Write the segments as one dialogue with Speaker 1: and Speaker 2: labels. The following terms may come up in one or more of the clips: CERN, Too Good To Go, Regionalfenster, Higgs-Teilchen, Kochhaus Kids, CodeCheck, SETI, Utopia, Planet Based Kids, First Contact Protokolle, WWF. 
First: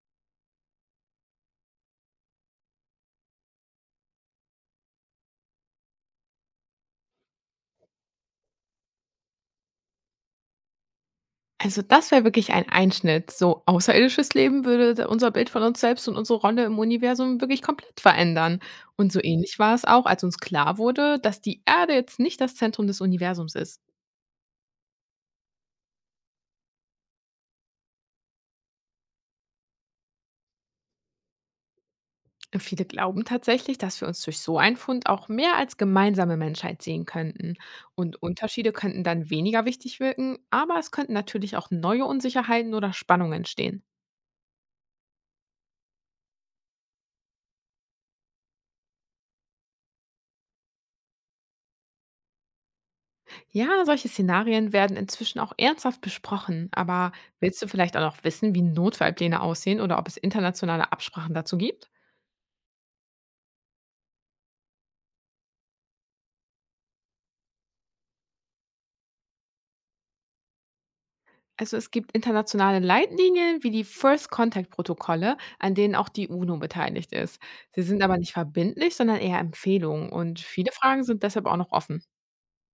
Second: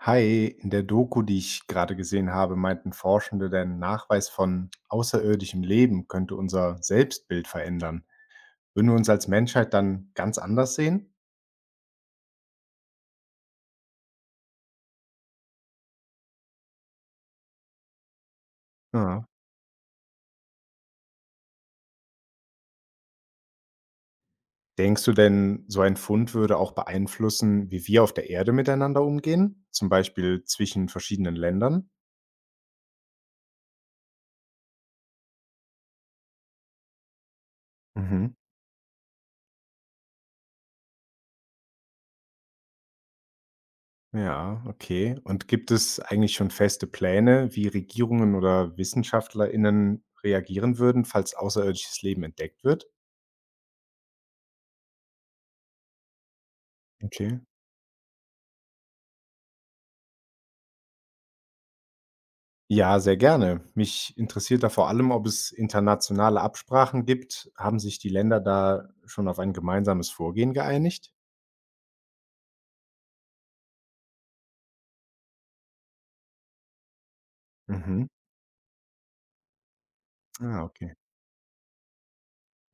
Speaker 1: Hi, in der Doku, die ich gerade gesehen habe, meinten Forschende, der Nachweis von außerirdischem Leben könnte unser Selbstbild verändern. Würden wir uns als Menschheit dann ganz anders sehen?
Speaker 2: Also, das wäre wirklich ein Einschnitt. So außerirdisches Leben würde d unser Bild von uns selbst und unsere Rolle im Universum wirklich komplett verändern. Und so
Speaker 1: Ja.
Speaker 2: ähnlich war es auch, als uns klar wurde, dass die Erde jetzt nicht das Zentrum des Universums ist.
Speaker 1: Denkst du denn, so ein Fund würde auch beeinflussen, wie wir auf der Erde miteinander umgehen? Zum Beispiel zwischen verschiedenen Ländern?
Speaker 2: Viele glauben tatsächlich, dass wir uns durch so einen Fund auch mehr als gemeinsame Menschheit sehen könnten. Und
Speaker 1: Mhm.
Speaker 2: Unterschiede könnten dann weniger wichtig wirken, aber es könnten natürlich auch neue Unsicherheiten oder Spannungen entstehen.
Speaker 1: Ja, okay. Und gibt es eigentlich schon feste Pläne, wie Regierungen oder WissenschaftlerInnen reagieren würden, falls außerirdisches Leben entdeckt wird?
Speaker 2: Ja, solche Szenarien werden inzwischen auch ernsthaft besprochen. Aber
Speaker 1: Okay.
Speaker 2: willst du vielleicht auch noch wissen, wie Notfallpläne aussehen oder ob es internationale Absprachen dazu gibt?
Speaker 1: Ja, sehr gerne. Mich interessiert da vor allem, ob es internationale Absprachen gibt. Haben sich die Länder da schon auf ein gemeinsames Vorgehen geeinigt?
Speaker 2: Also es gibt internationale Leitlinien wie die First Contact Protokolle, an denen auch die UNO beteiligt ist. Sie sind
Speaker 1: Mhm.
Speaker 2: aber nicht verbindlich, sondern eher Empfehlungen und
Speaker 1: Ah,
Speaker 2: viele
Speaker 1: okay.
Speaker 2: Fragen sind deshalb auch noch offen.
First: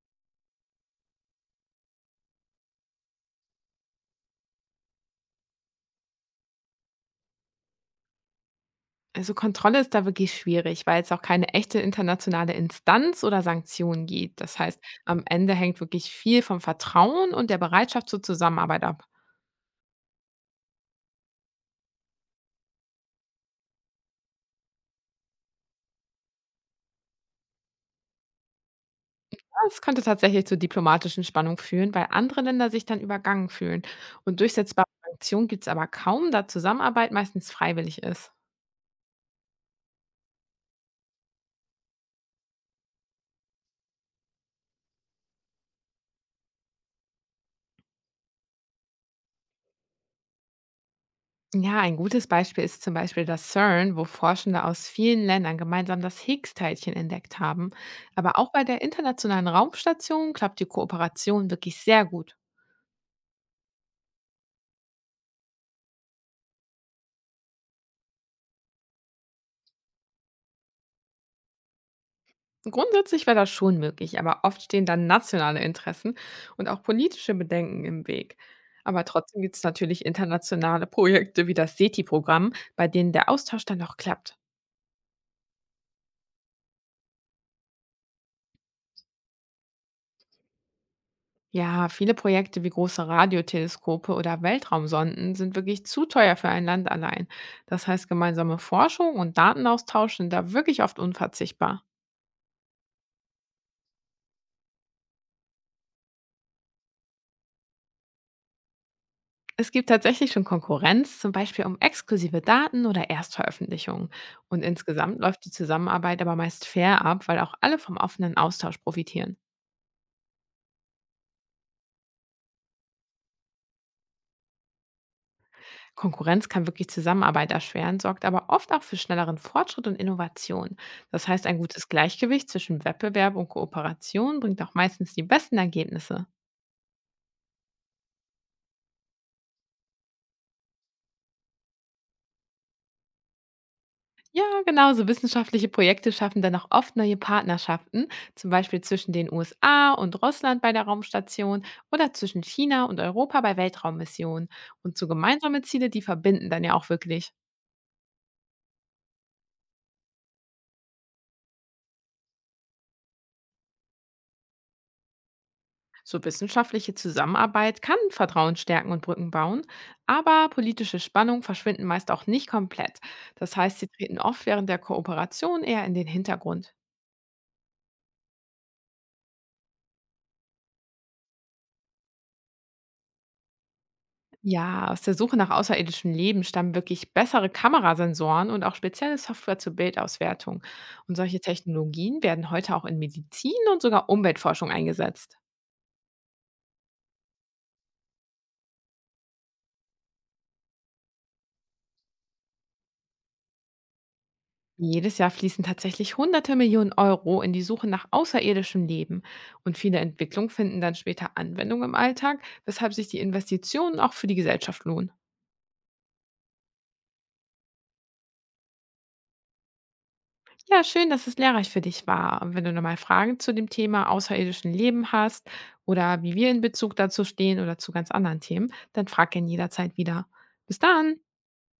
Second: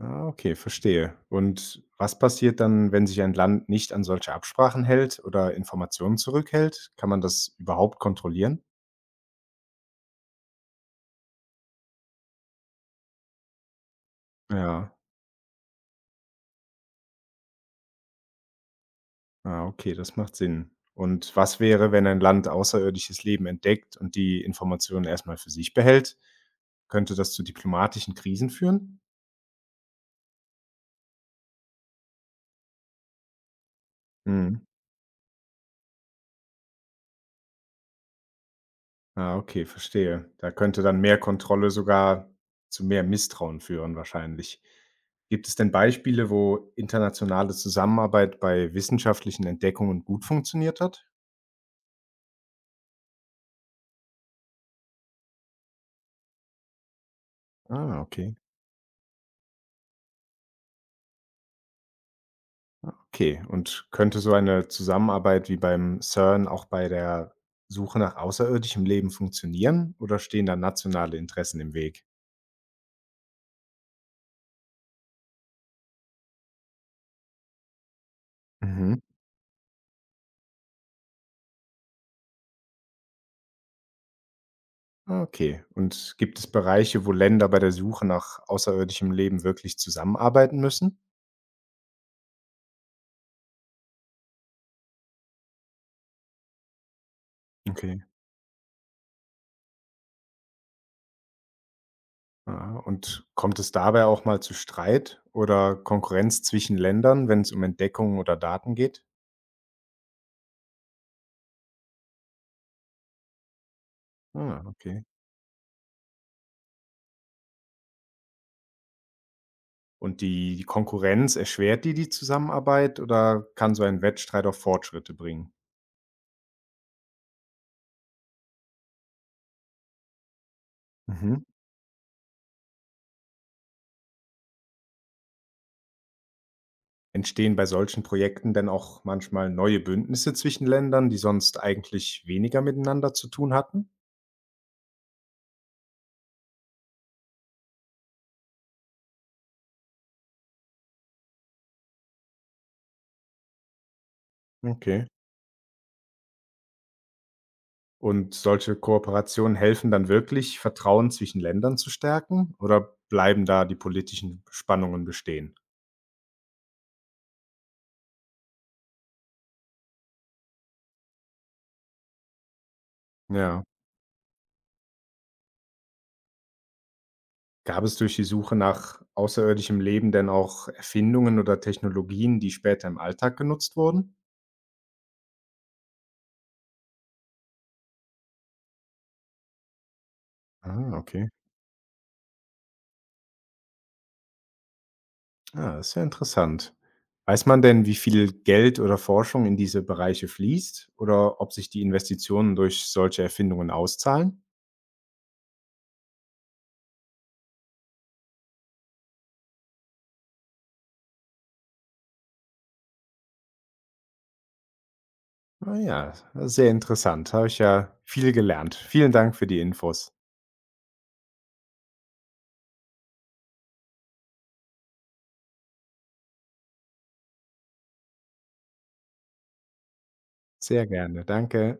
Speaker 1: Ah, okay, verstehe. Und was passiert dann, wenn sich ein Land nicht an solche Absprachen hält oder Informationen zurückhält? Kann man das überhaupt kontrollieren?
Speaker 2: Also Kontrolle ist da wirklich schwierig, weil es auch keine echte internationale Instanz oder Sanktionen gibt. Das heißt,
Speaker 1: Ja,
Speaker 2: am Ende hängt wirklich viel vom Vertrauen und der Bereitschaft zur Zusammenarbeit ab.
Speaker 1: ah, okay, das macht Sinn. Und was wäre, wenn ein Land außerirdisches Leben entdeckt und die Informationen erstmal für sich behält? Könnte das zu diplomatischen Krisen führen?
Speaker 2: Das könnte tatsächlich zu diplomatischen Spannungen führen, weil andere Länder sich dann übergangen fühlen. Und durchsetzbare Sanktionen gibt es aber kaum, da Zusammenarbeit meistens freiwillig ist.
Speaker 1: Ah, okay, verstehe. Da könnte dann mehr Kontrolle sogar zu mehr Misstrauen führen wahrscheinlich. Gibt es denn Beispiele, wo internationale Zusammenarbeit bei wissenschaftlichen Entdeckungen gut funktioniert hat?
Speaker 2: Ja, ein gutes Beispiel ist zum Beispiel das CERN, wo Forschende aus vielen Ländern gemeinsam das Higgs-Teilchen entdeckt haben.
Speaker 1: Ah, okay.
Speaker 2: Aber auch bei der Internationalen Raumstation klappt die Kooperation wirklich sehr gut.
Speaker 1: Okay, und könnte so eine Zusammenarbeit wie beim CERN auch bei der Suche nach außerirdischem Leben funktionieren oder stehen da nationale Interessen im Weg?
Speaker 2: Grundsätzlich wäre das schon möglich, aber oft stehen dann nationale Interessen und auch politische Bedenken im Weg.
Speaker 1: Mhm.
Speaker 2: Aber trotzdem gibt es natürlich internationale Projekte wie das SETI-Programm, bei denen der Austausch dann auch klappt.
Speaker 1: Ah, okay, und gibt es Bereiche, wo Länder bei der Suche nach außerirdischem Leben wirklich zusammenarbeiten müssen?
Speaker 2: Ja, viele Projekte wie große Radioteleskope oder Weltraumsonden sind wirklich zu teuer für ein Land allein. Das
Speaker 1: Okay.
Speaker 2: heißt, gemeinsame Forschung und Datenaustausch sind da wirklich oft unverzichtbar.
Speaker 1: Aha, und kommt es dabei auch mal zu Streit oder Konkurrenz zwischen Ländern, wenn es um Entdeckungen oder Daten geht?
Speaker 2: Es gibt tatsächlich schon Konkurrenz, zum Beispiel um exklusive Daten oder Erstveröffentlichungen.
Speaker 1: Ah,
Speaker 2: Und
Speaker 1: okay.
Speaker 2: insgesamt läuft die Zusammenarbeit aber meist fair ab, weil auch alle vom offenen Austausch profitieren.
Speaker 1: Und die Konkurrenz, erschwert die Zusammenarbeit oder kann so ein Wettstreit auch Fortschritte bringen?
Speaker 2: Konkurrenz kann wirklich Zusammenarbeit erschweren, sorgt aber oft auch für schnelleren Fortschritt und Innovation. Das
Speaker 1: Mhm.
Speaker 2: heißt, ein gutes Gleichgewicht zwischen Wettbewerb und Kooperation bringt auch meistens die besten Ergebnisse.
Speaker 1: Entstehen bei solchen Projekten denn auch manchmal neue Bündnisse zwischen Ländern, die sonst eigentlich weniger miteinander zu tun hatten?
Speaker 2: Ja, genau, so wissenschaftliche Projekte schaffen dann auch oft neue Partnerschaften, zum Beispiel zwischen den USA und Russland bei der Raumstation oder zwischen China und Europa bei Weltraummissionen. Und
Speaker 1: Okay.
Speaker 2: so gemeinsame Ziele, die verbinden dann ja auch wirklich.
Speaker 1: Und solche Kooperationen helfen dann wirklich, Vertrauen zwischen Ländern zu stärken oder bleiben da die politischen Spannungen bestehen?
Speaker 2: So wissenschaftliche Zusammenarbeit kann Vertrauen stärken und Brücken bauen, aber politische Spannungen verschwinden meist auch nicht komplett. Das
Speaker 1: Ja.
Speaker 2: heißt, sie treten oft während der Kooperation eher in den Hintergrund.
Speaker 1: Gab es durch die Suche nach außerirdischem Leben denn auch Erfindungen oder Technologien, die später im Alltag genutzt wurden?
Speaker 2: Ja, aus der Suche nach außerirdischem Leben stammen wirklich bessere Kamerasensoren und auch spezielle Software zur Bildauswertung.
Speaker 1: Ah,
Speaker 2: Und
Speaker 1: okay.
Speaker 2: solche Technologien werden heute auch in Medizin und sogar Umweltforschung eingesetzt.
Speaker 1: Ah, das ist ja interessant. Weiß man denn, wie viel Geld oder Forschung in diese Bereiche fließt oder ob sich die Investitionen durch solche Erfindungen auszahlen?
Speaker 2: Jedes Jahr fließen tatsächlich hunderte Millionen Euro in die Suche nach außerirdischem Leben. Und viele Entwicklungen finden dann später Anwendung im Alltag, weshalb sich die Investitionen auch für die Gesellschaft lohnen.
Speaker 1: Ah ja, sehr interessant. Habe ich ja viel gelernt. Vielen Dank für die Infos.
Speaker 2: Ja, schön, dass es lehrreich für dich war. Und wenn du nochmal Fragen zu dem Thema außerirdischen Leben hast oder wie wir in Bezug dazu stehen oder zu ganz anderen Themen, dann frag ihn jederzeit wieder. Bis
Speaker 1: Sehr
Speaker 2: dann!
Speaker 1: gerne. Danke.